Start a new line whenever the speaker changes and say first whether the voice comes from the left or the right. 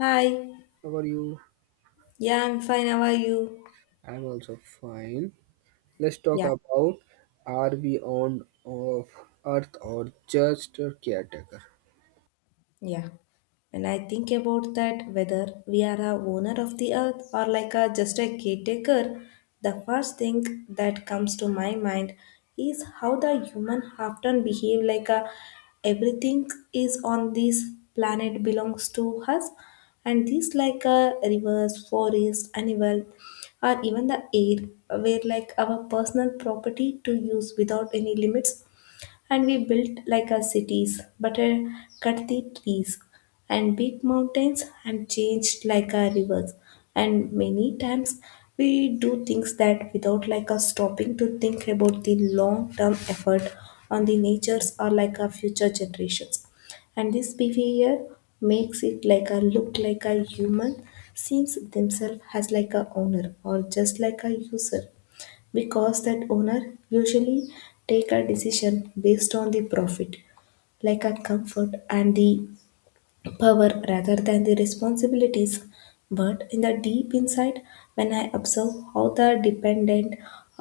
left: Hi.
right: How are you?
left: Yeah, I'm fine. How are you?
right: I'm also fine. Let's talk
left: Yeah,
right: about are we on of Earth or just a caretaker?
left: yeah. When I think about that, whether we are a owner of the earth or like a just a caretaker, the first thing that comes to my mind is how the human often behave like a everything is on this planet belongs to us, and these like a rivers, forest, animal, or even the air were like our personal property to use without any limits. And we built like our cities, but cut the trees and big mountains and changed like our rivers. And many times we do things that without like us stopping to think about the long term effort on the natures or like our future generations, and this behavior makes it like a look like a human seems themselves as like a owner or just like a user, because that owner usually take a decision based on the profit, like a comfort and the power, rather than the responsibilities. But in the deep inside, when I observe how the dependent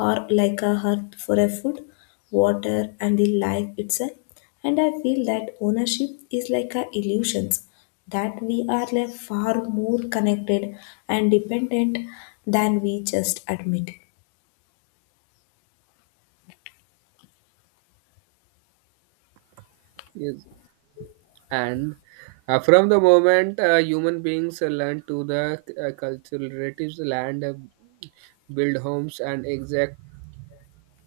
left: are like a heart for a food, water, and the life itself, and I feel that ownership is like a illusions, that we are like far more connected and dependent than we just admit.
right: Yes. And from the moment human beings learn to the cultural relatives land, build homes, and exact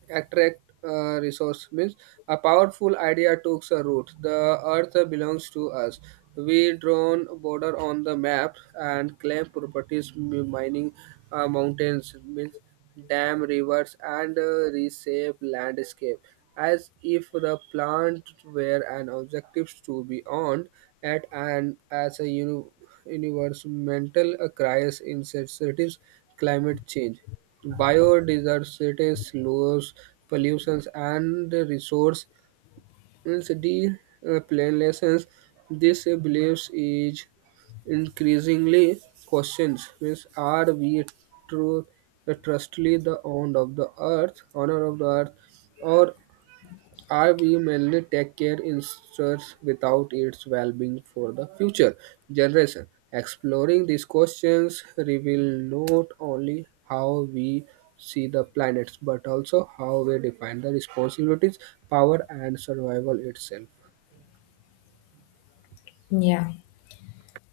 right: attract resource means a powerful idea took a root the earth belongs to us we drawn border on the map and claim properties mining mountains means dam rivers and reshape landscape as if the plant were an objective to be owned at and as a universal mental crisis in sensitive climate change, biodiversity loss, pollution and resource depletion. This belief is increasingly questioned. Means, are we truly trustly the own of the earth, honor of the earth, or are we mainly take care ensures without its well-being for the future generation. Exploring these questions reveal not only how we see the planets but also how we define the responsibilities, power, and survival itself.
left: Yeah.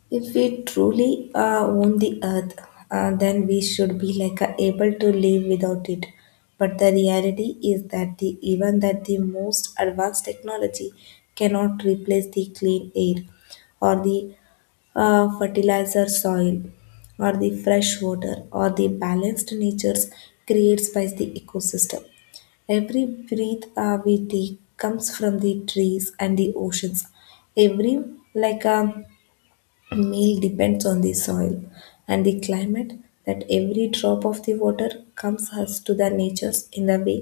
left: If we truly own the earth, then we should be like able to live without it. But the reality is that the, even that the most advanced technology cannot replace the clean air, or the fertilizer soil, or the fresh water, or the balanced natures creates by the ecosystem. Every breath we take comes from the trees and the oceans. Every like meal depends on the soil and the climate, that every drop of the water comes us to the natures in the way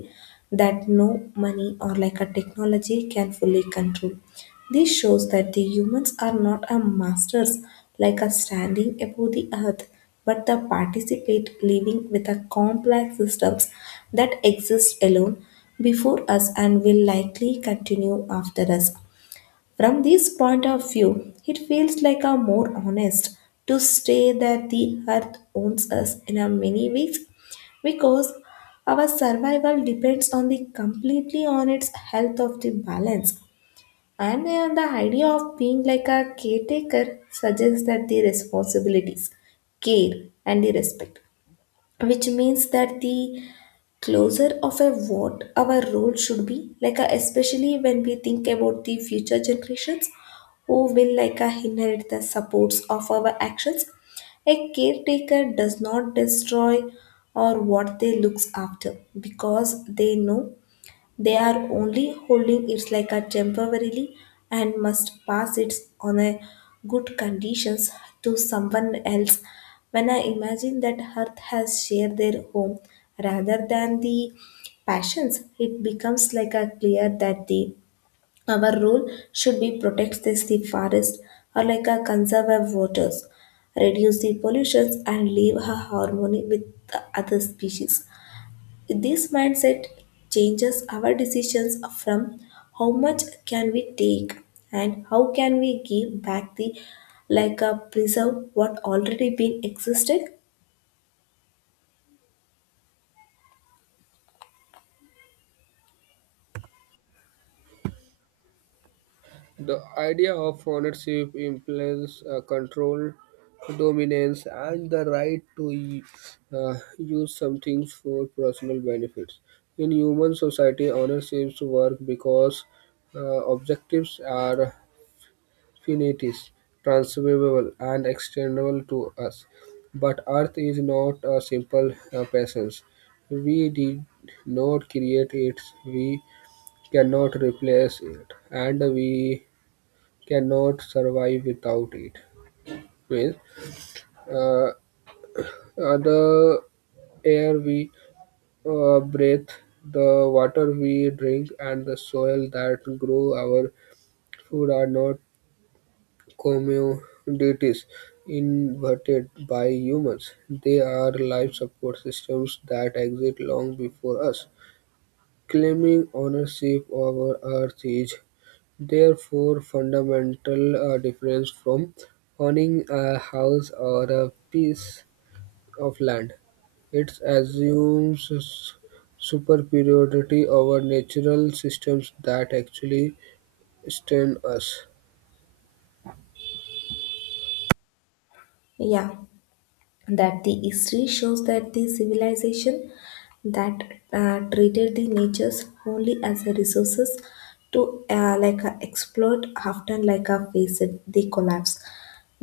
left: that no money or like a technology can fully control. This shows that the humans are not a masters like a standing above the earth, but the participate living with a complex systems that exist alone before us and will likely continue after us. From this point of view, it feels like a more honest to say that the earth owns us in a many ways, because our survival depends on the completely on its health of the balance. And the idea of being like a caretaker suggests that the responsibilities, care, and the respect, which means that the closer of a what our role should be like a, especially when we think about the future generations who will like a, inherit the supports of our actions. A caretaker does not destroy or what they looks after, because they know they are only holding it like a temporarily and must pass it on a good conditions to someone else. When I imagine that earth has shared their home rather than the passions, it becomes like a clear that the our role should be protect this the forest or like a conserve waters, reduce the pollutions and live a harmony with the other species. This mindset changes our decisions from how much can we take and how can we give back the like a preserve what already been existed.
right: The idea of ownership, implies control, dominance, and the right to use some things for personal benefits. In human society, ownerships work because objectives are finite, transferable, and extendable to us. But Earth is not a simple presence. We did not create it, we cannot replace it, and we cannot survive without it. Means, uh, uh, the air we breathe, the water we drink, and the soil that grow our food are not commodities invented by humans. They are life support systems that exist long before us. Claiming ownership over Earth is therefore, fundamental difference from owning a house or a piece of land, it assumes superiority over natural systems that actually sustain us.
left: Yeah. That the history shows that the civilization that treated the natures only as a resources to like a exploit often like a faced the collapse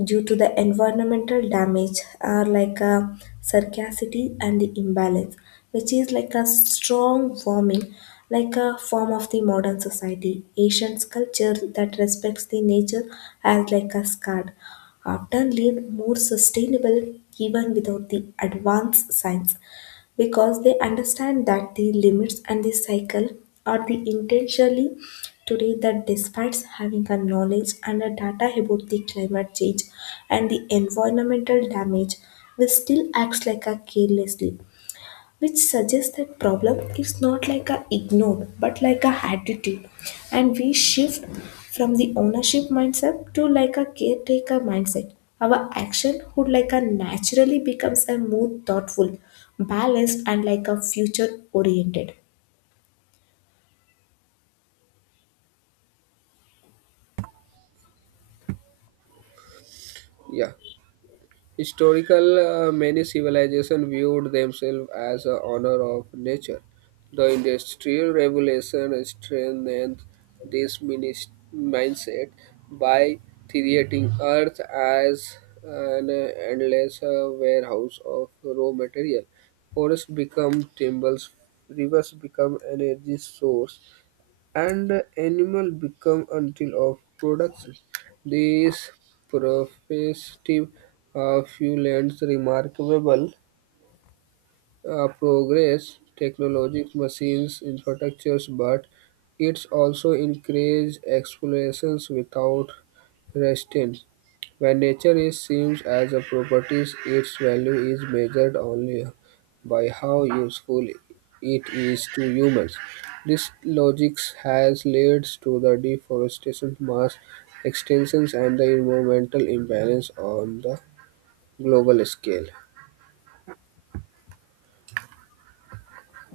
left: due to the environmental damage are like a sarcasity and the imbalance, which is like a strong warming like a form of the modern society asian culture that respects the nature as like a scarred often lived more sustainable even without the advanced science, because they understand that the limits and the cycle are the intentionally. Today that despite having a knowledge and a data about the climate change and the environmental damage, we still acts like a carelessly, which suggests that problem is not like a ignored but like a attitude. And we shift from the ownership mindset to like a caretaker mindset, our action would like a naturally becomes a more thoughtful, balanced, and like a future oriented.
right: Yeah. Historical many civilizations viewed themselves as a honor of nature the industrial revolution strengthened this mindset by creating earth as an endless warehouse of raw material forests become timber rivers become energy source and the animal become until of production. This prospective few remarkable progress, technologic machines, infrastructures, but it's also encourage explorations without restraint. When nature is seen as a property, its value is measured only by how useful it is to humans. This logic has led to the deforestation, mass extinctions, and the environmental imbalance on the global scale.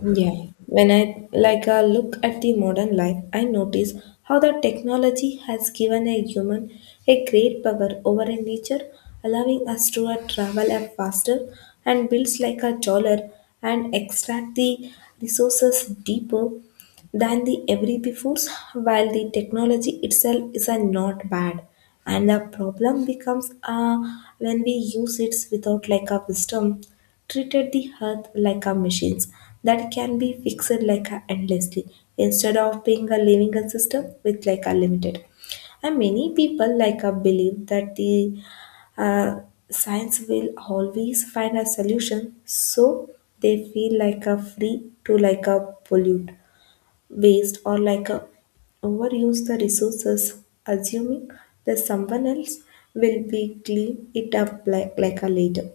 left: Yeah, when I like a look at the modern life, I notice how the technology has given a human a great power over a nature, allowing us to travel a faster and builds like a dollar and extract the resources deeper than the every before. While the technology itself is a not bad, and the problem becomes when we use it without like a wisdom, treated the earth like a machines that can be fixed like a endlessly instead of being a living a system with like a limited. And many people like a believe that the uh, science will always find a solution, so they feel like a free to like a pollute, waste, or like a overuse the resources, assuming that someone else will be clean it up like a later.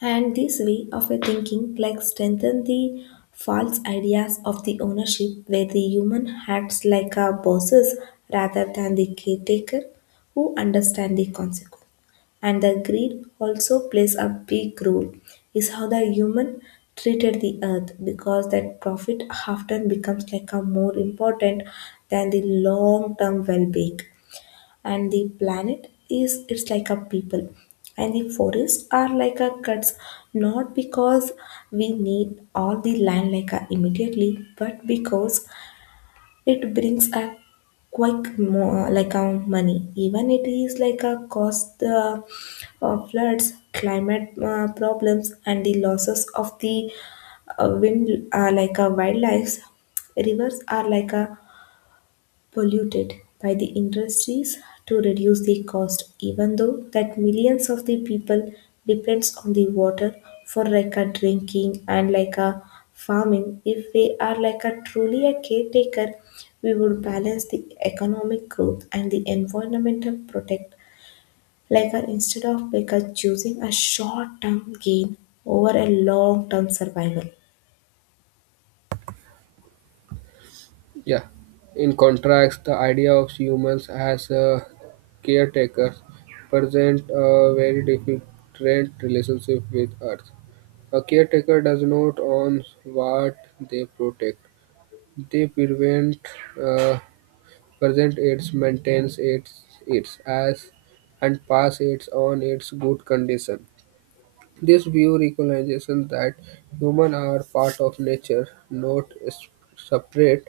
left: And this way of a thinking like strengthen the false ideas of the ownership, where the human acts like a bosses rather than the caretaker who understand the consequence. And the greed also plays a big role is how the human treated the earth, because that profit often becomes like a more important than the long term well being. And the planet is it's like a people, and the forests are like a cuts, not because we need all the land like a immediately, but because it brings a quick like a money, even it is like a cost the floods climate problems and the losses of the wind like a wildlife. Rivers are like a polluted by the industries to reduce the cost, even though that millions of the people depends on the water for like a drinking and like a farming. If we are like a truly a caretaker, we would balance the economic growth and the environmental protect, like a instead of like a choosing a short term gain over a long term survival.
right: Yeah. In contrast, the idea of humans as a caretakers present a very different relationship with Earth. A caretaker does not own what they protect; they prevent uh, present it, maintain it its as, and pass it on its good condition. This view recognizes that humans are part of nature, not separate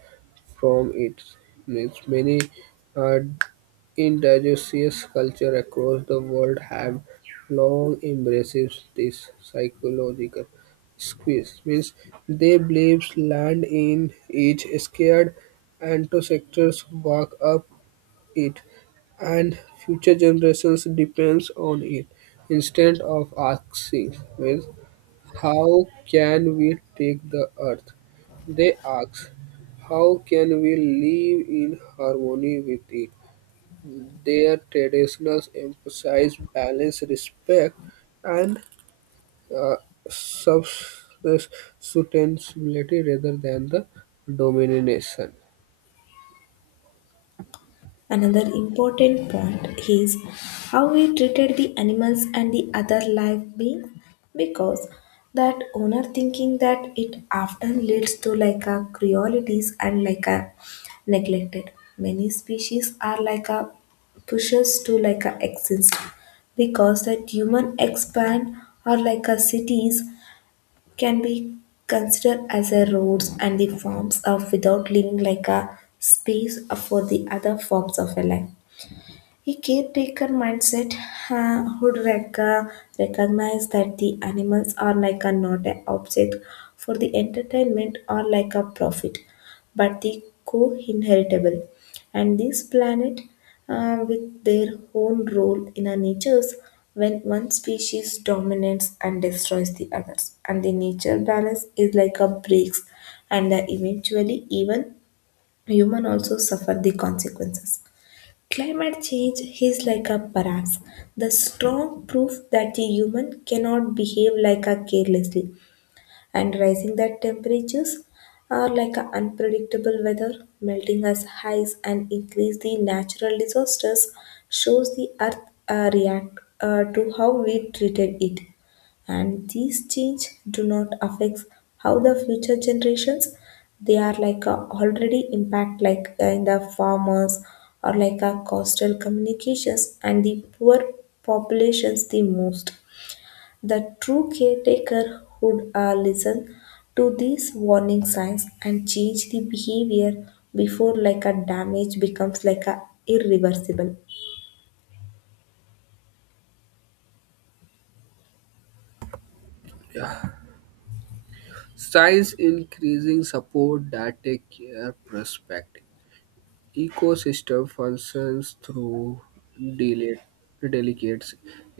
right: from it. Means many uh, Indigenous cultures across the world have long embraced this psychological squeeze, means they believe land in each scared ancestors walk up it and future generations depends on it. Instead of asking means how can we take the earth? They ask how can we live in harmony with it? Their traditions emphasize balance, respect, and uh, sustainability rather than the domination.
left: Another important point is how we treated the animals and the other live beings, because that owner thinking that it often leads to like a cruelties and like a neglected. Many species are like a pushes to like a exist because that human expand or like a cities can be considered as a roads and the forms of without leaving like a space for the other forms of a life. A caretaker mindset would recognize that the animals are like a not an object for the entertainment or like a profit, but the co-inheritable. And this planet with their own role in our natures, when one species dominates and destroys the others. And the nature balance is like a breaks, and that eventually even human also suffer the consequences. Climate change is like a paradox, the strong proof that the human cannot behave like a carelessly. And rising that temperatures are like a unpredictable weather, melting as highs and increase the natural disasters, shows the earth react to how we treated it. And these change do not affect how the future generations, they are like a already impact like in the farmers or like a coastal communications and the poor populations the most. The true caretaker would listen to these warning signs and change the behavior before like a damage becomes like a irreversible.
right: Yeah. Science increasing support that take care perspective. Ecosystem functions through deli- delicate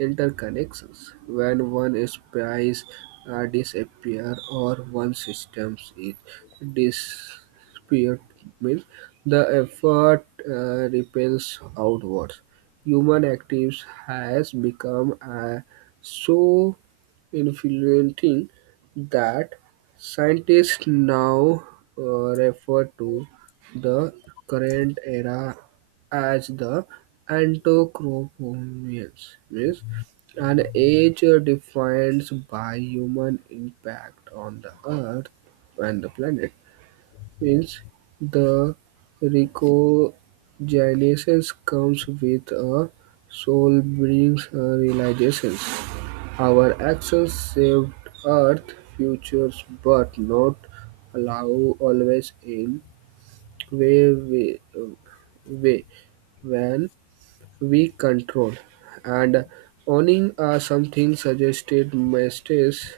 right: interconnections. When one species disappears or one system is disappeared, means the effort repels outwards. Human activities has become so influencing that scientists now refer to the current era as the Anthropocene, means an age defined by human impact on the Earth and the planet. Means the recogenesis comes with a soul brings a realization our actions saved Earth's futures, but not allow always in way, we, way when we control and owning something suggested mistakes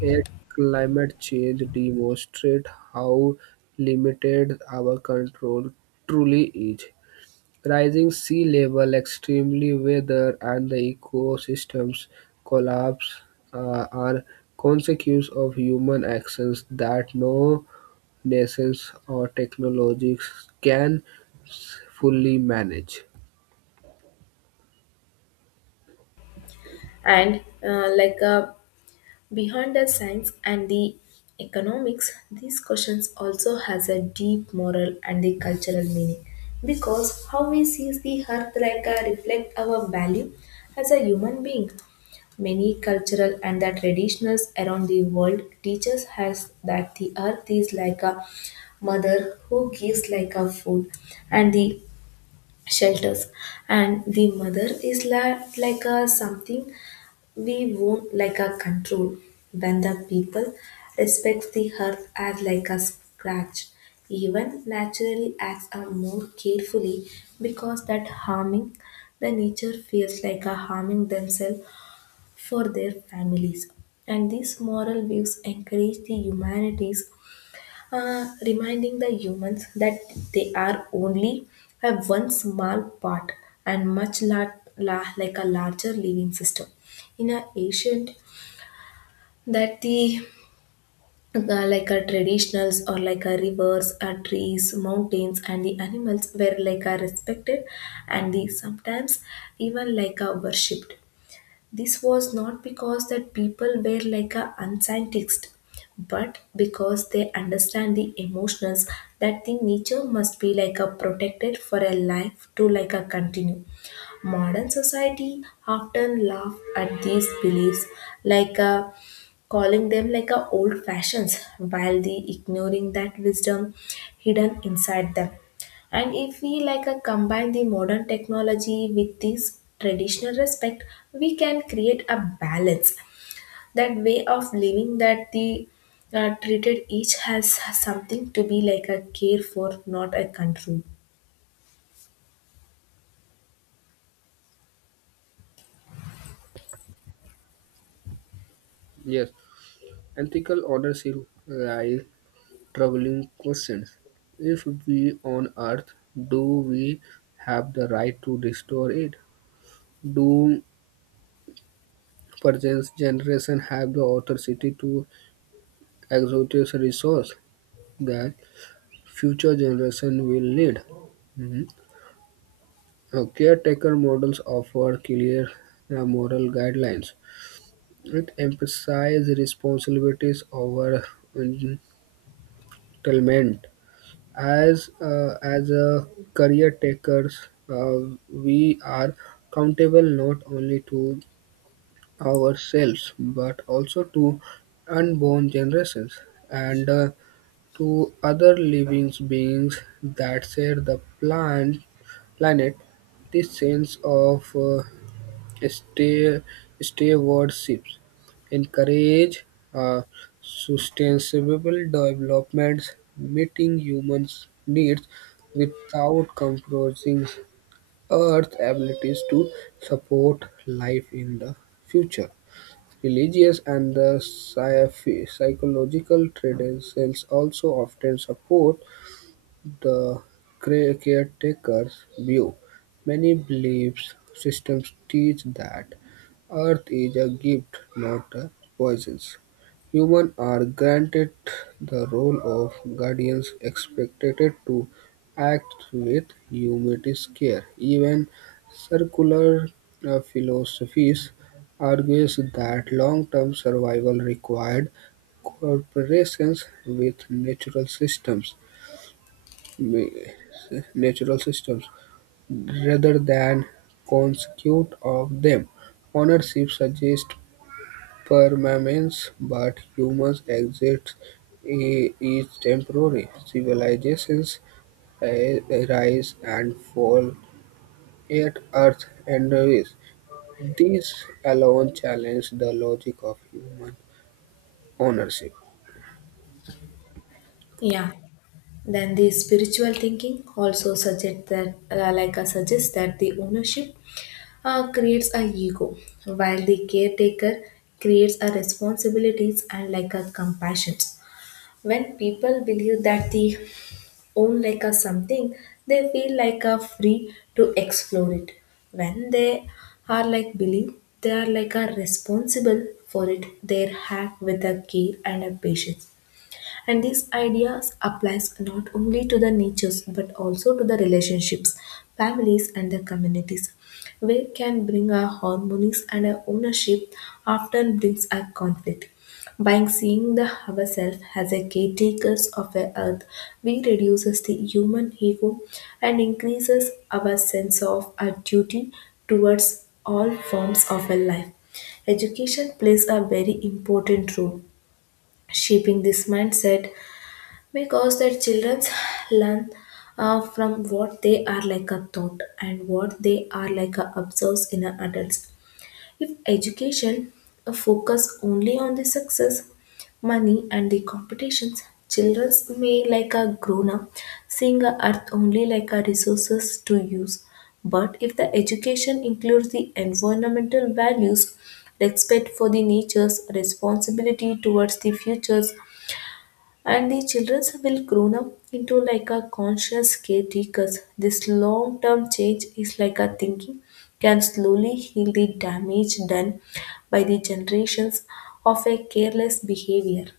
right: at climate change demonstrate how limited our control truly is rising sea level, extreme weather, and the ecosystem's collapse are consequences of human actions that no nations or technologies can fully manage.
left: And like a beyond the science and the economics, these questions also has a deep moral and the cultural meaning, because how we see the earth like a reflect our value as a human being. Many cultural and the traditionals around the world teaches us that the earth is like a mother who gives like a food and the shelters, and the mother is like a something we won't like a control. When the people respect the earth as like a scratch, even naturally acts are more carefully, because that harming the nature feels like a harming themselves for their families. And these moral views encourage the humanities, reminding the humans that they are only a one small part and much like a larger living system. In an ancient that the like our traditionals or like our rivers, our trees, mountains, and the animals were like are respected, and the sometimes even like are worshipped. This was not because that people were like a unscientist, but because they understand the emotions that the nature must be like a protected for a life to like a continue. Modern society often laugh at these beliefs, like uh, calling them like a old fashions while they ignoring that wisdom hidden inside them. And if we combine the modern technology with this traditional respect, we can create a balance. That way of living that the treated each has something to be like a care for, not a control.
right: Yes, ethical ownership raise troubling questions. If we own Earth, do we have the right to restore it? Do present generation have the authority to exotic resource that future generation will need. Mhm. Caretaker models offer clear moral guidelines. It emphasizes responsibilities over entitlement. As a career takers, we are accountable not only to ourselves but also to unborn generations. And to other living beings that share the planet. This sense of stay- stewardship encourage uh, sustainable developments, meeting humans' needs without compromising Earth's abilities to support life in the future. Religious and the psychological traditions also often support the caretaker's view. Many beliefs systems teach that Earth is a gift, not a poison. Humans are granted the role of guardians, expected to act with humanity's care. Even circular philosophies argues that long-term survival required cooperations with natural systems mi- natural systems, rather than consequence of them. Ownership suggests permanence, but humans' exit is temporary. Civilizations rise and fall, yet Earth endures. This alone challenges the logic of human ownership.
left: Yeah. Then the spiritual thinking also suggests that, like suggests that the ownership creates a ego, while the caretaker creates a responsibilities and like a compassion. When people believe that they own like a something, they feel like a free to explore it. When they are like believe, they are like a responsible for it. They act with a care and a patience, and these ideas applies not only to the natures but also to the relationships, families and the communities. We can bring our harmonies and our ownership often brings a conflict. By seeing the ourselves as a caretakers of the earth, we reduces the human ego and increases our sense of our duty towards all forms of a life. Education plays a very important role shaping this mindset because their children learn from what they are like a thought and what they are like a observes in a adults. If education focus only on the success, money and the competitions, children may like a grown up seeing a earth only like a resources to use. But if the education includes the environmental values, respect for the nature's responsibility towards the futures and the children will grown up into like a conscious caretakers. This long term change is like a thinking can slowly heal the damage done by the generations of a careless behavior.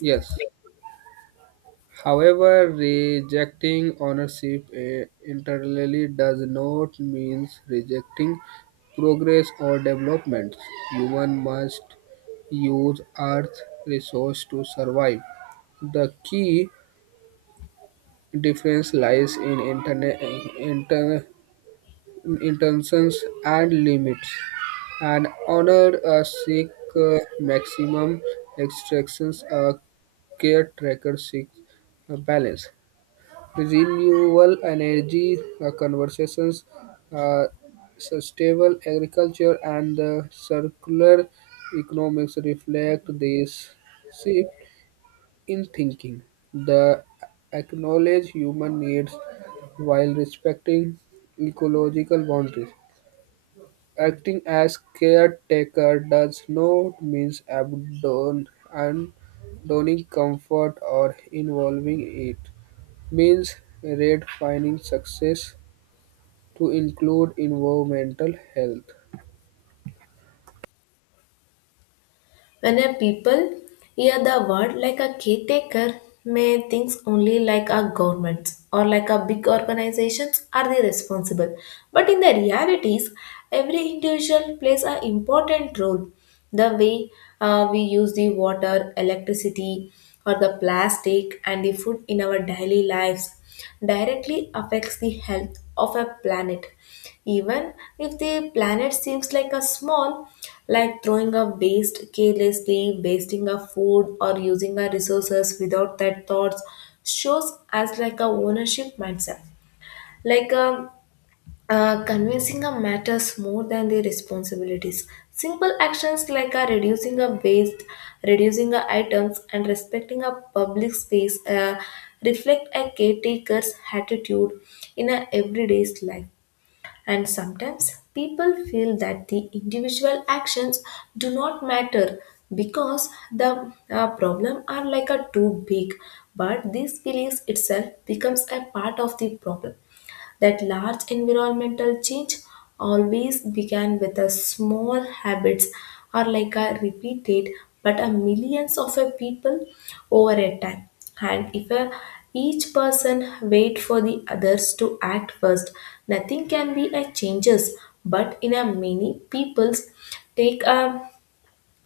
right: Yes. However, rejecting ownership entirely does not mean rejecting progress or development. Human must use Earth resource to survive. The key difference lies in inter- intentions and limits, and honor a seek maximum extractions. A caretaker seeks a balance renewable energy conversations, uh, sustainable agriculture, and the circular economics reflect this shift in thinking. The acknowledge human needs while respecting ecological boundaries. Acting as caretaker does not mean abandon, abandoning comfort or involving it means redefining success to include environmental health.
left: When a people hear the word like a caretaker may think only like a governments or like a big organizations are the responsible. But in the realities, every individual plays an important role. The way we use the water, electricity, or the plastic and the food in our daily lives directly affects the health of a planet, even if the planet seems like a small, like throwing a waste carelessly, wasting a food, or using our resources without that thoughts, shows as like a ownership mindset. Like um, Convincing a matters more than the responsibilities. Simple actions like reducing a waste, reducing a items, and respecting a public space, reflect a caretaker's attitude in a everyday's life. And sometimes people feel that the individual actions do not matter because the problem are like a too big, but this belief itself becomes a part of the problem that large environmental change always began with a small habits or like a repeated but a millions of a people over a time. And if a, each person wait for the others to act first, nothing can be a changes, but in a many people's take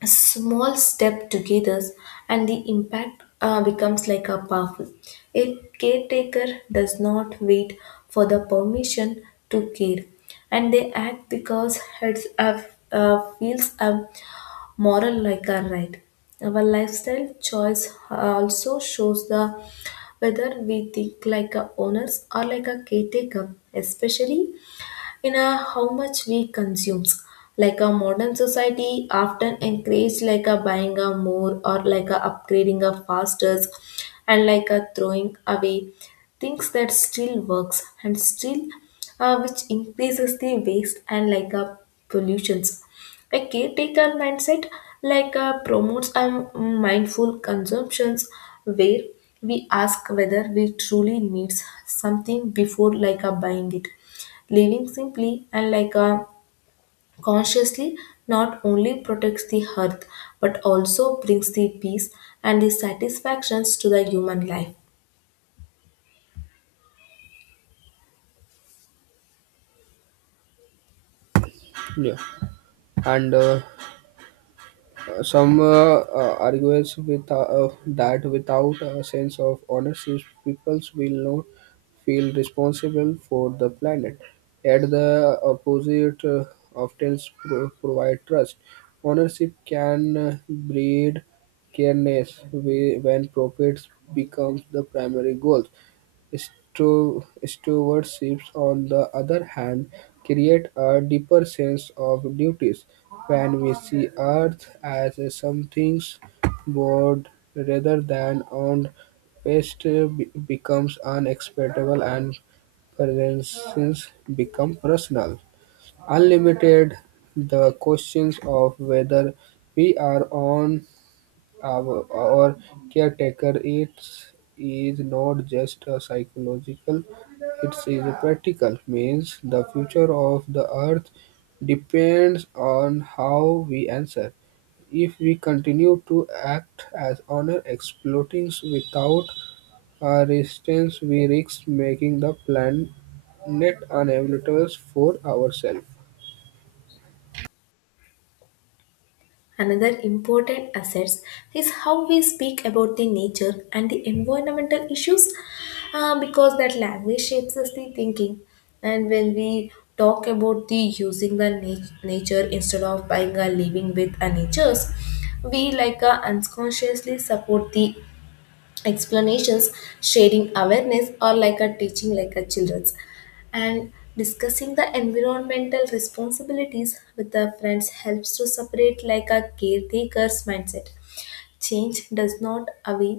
left: a small step together and the impact becomes like a powerful. A caretaker does not wait for the permission to care, and they act because it's a, feels a moral like a right. Our lifestyle choice also shows the whether we think like a owners or like a caretaker, especially in a how much we consumes. Like a modern society often encourage like a buying a more or like a upgrading a faster and like a throwing away things that still works and still which increases the waste and like a pollutions. A caretaker mindset like promotes a mindful consumptions where we ask whether we truly needs something before like a buying it. Living simply and like a consciously not only protects the earth but also brings the peace and the satisfactions to the human life.
right: Yeah, and some argues with that without a sense of ownership, peoples will not feel responsible for the planet. At the opposite, often provide trust. Ownership can breed careness when profits becomes the primary goal. Stewardship, on the other hand, create a deeper sense of duties when we see Earth as a something borrowed rather than owned. Waste becomes unacceptable and presence become personal. Unlimited, the questions of whether we are on our caretaker it's, is not just a psychological, it is a practical. Means the future of the earth depends on how we answer. If we continue to act as honor exploiting without resistance, we risk making the planet unavailable for ourselves.
left: Another important asset is how we speak about the nature and the environmental issues, because that language shapes us the thinking. And when we talk about the using the nature instead of buying a living with a natures, we like unconsciously support the explanations, sharing awareness or like a teaching like a children's and discussing the environmental responsibilities with the friends helps to separate like a caretaker's mindset. Change does not away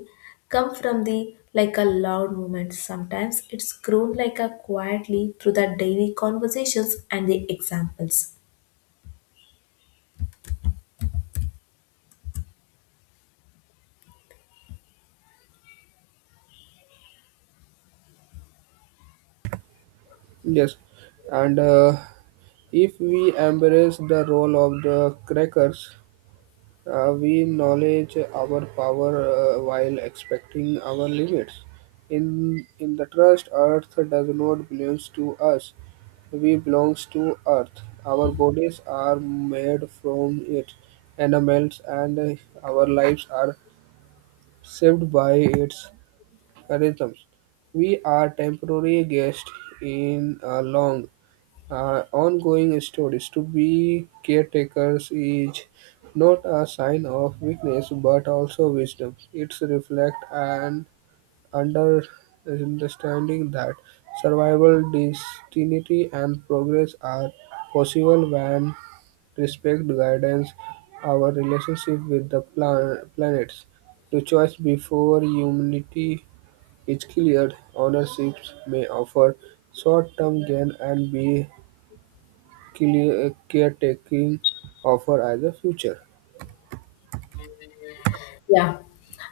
left: come from the like a loud movement. Sometimes it's grown like a quietly through the daily conversations and the examples.
right: Yes, and if we embrace the role of the crackers, we acknowledge our power while expecting our limits. In the trust, Earth does not belong to us. We belong to Earth. Our bodies are made from it, animals, and our lives are shaped by its rhythms. We are temporary guests in a long, ongoing stories. To be caretakers is not a sign of weakness but also wisdom. It's reflect an under understanding that survival, destiny, and progress are possible when respect guidance our relationship with the planets. The choice before humanity is cleared, ownerships may offer short-term gain and be caretaking offer as a future.
left: Yeah.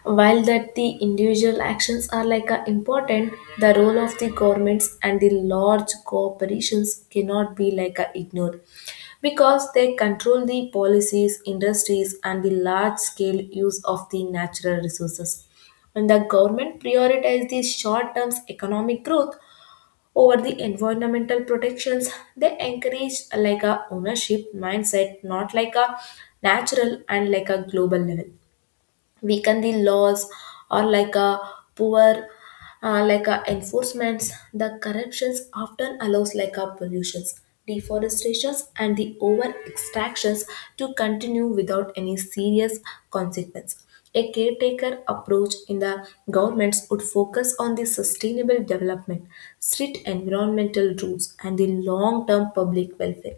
left: While that the individual actions are like a important, the role of the governments and the large corporations cannot be like a ignored because they control the policies, industries and the large scale use of the natural resources. When the government prioritizes the short term economic growth over the environmental protections, they encourage like a ownership mindset, not like a natural and like a global level weaken the laws or like a poor like a enforcements. The corruptions often allows like a pollutions, deforestations and the over extractions to continue without any serious consequence. A caretaker approach in the governments would focus on the sustainable development, strict environmental rules and the long term public welfare.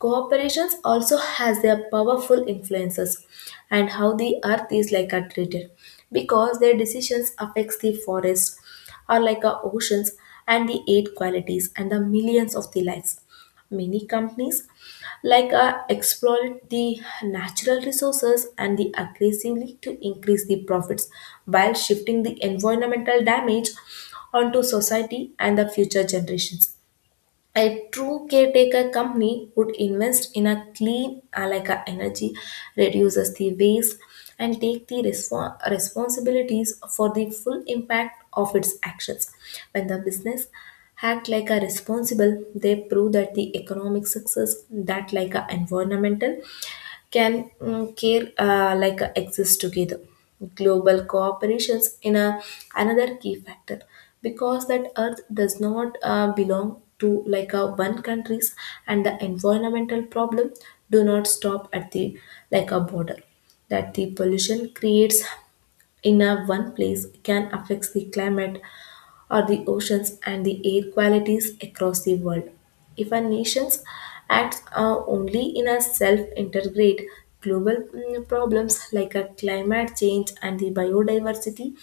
left: Cooperations also has their powerful influences and how the earth is like a treated, because their decisions affects the forest or like our oceans and the air qualities and the millions of the lives. Many companies like exploit the natural resources and the aggressively to increase the profits while shifting the environmental damage onto society and the future generations. A true caretaker company would invest in a clean Alaka energy, reduces the waste, and take the responsibilities for the full impact of its actions. When the business act like a responsible, they prove that the economic success that like a environmental can mm, care like a exist together. Global cooperations in a, another key factor, because that earth does not belong to like a one countries and the environmental problem do not stop at the like a border that the pollution creates in a one place can affect the climate or the oceans and the air qualities across the world. If a nation acts only in a self-integrate, global mm, problems like a climate change and the biodiversity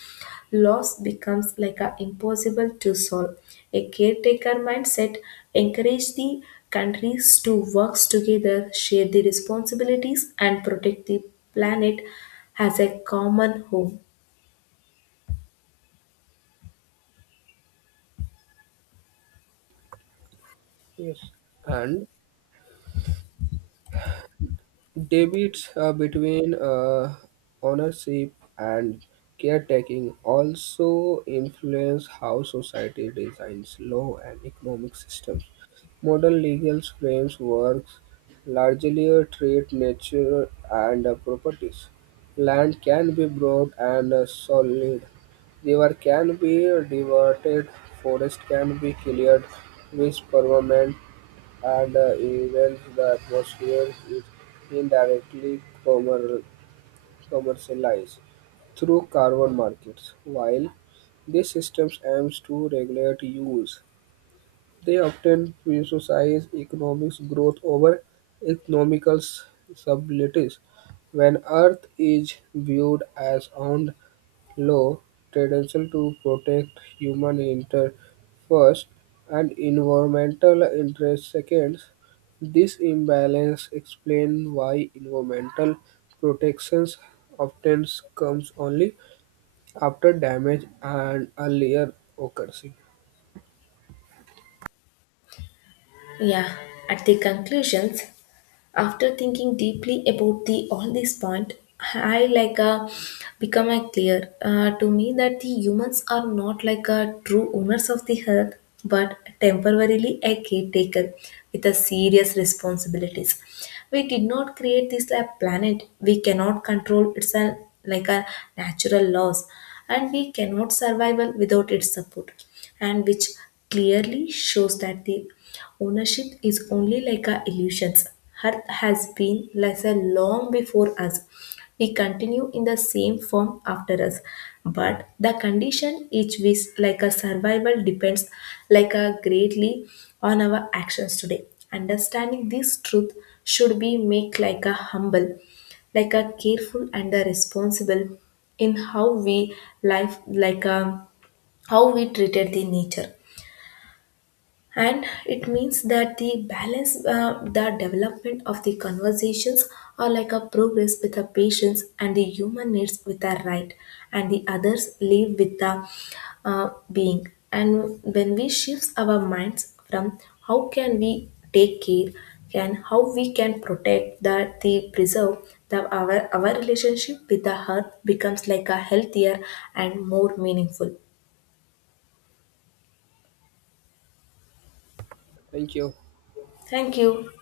left: loss becomes like a impossible to solve. A caretaker mindset encourage the countries to work together, share the responsibilities, and protect the planet as a common home.
right: Yes. And debates between ownership and caretaking also influence how society designs law and economic systems. Modern legal frames works largely treat nature and properties. Land can be bought and sold. River can be diverted. Forest can be cleared with permanent and even the atmosphere is indirectly commercialized through carbon markets. While these systems aims to regulate use, they often prioritize economic growth over economical stability. When Earth is viewed as owned law tendency to protect human interest first and environmental interest second. This imbalance explains why environmental protections often comes only after damage and earlier occurs.
left: Yeah, at the conclusions, after thinking deeply about the all these point, I like become a clear to me that the humans are not like a true owners of the earth, but temporarily a caretaker with a serious responsibilities. We did not create this like, planet. We cannot control its like a natural laws, and we cannot survival without its support, and which clearly shows that the ownership is only like our illusions. Earth has been lesser long before us. We continue in the same form after us. But the condition each is like a survival depends like a greatly on our actions today. Understanding this truth should be make like a humble, like a careful and a responsible in how we life like a how we treated the nature. And it means that the balance the development of the conversations are like a progress with the patients and the human needs with the right and the others live with the being. And when we shift our minds from how can we take care and how we can protect that the preserve the our relationship with the earth becomes like a healthier and more meaningful.
right: Thank you.
left: Thank you.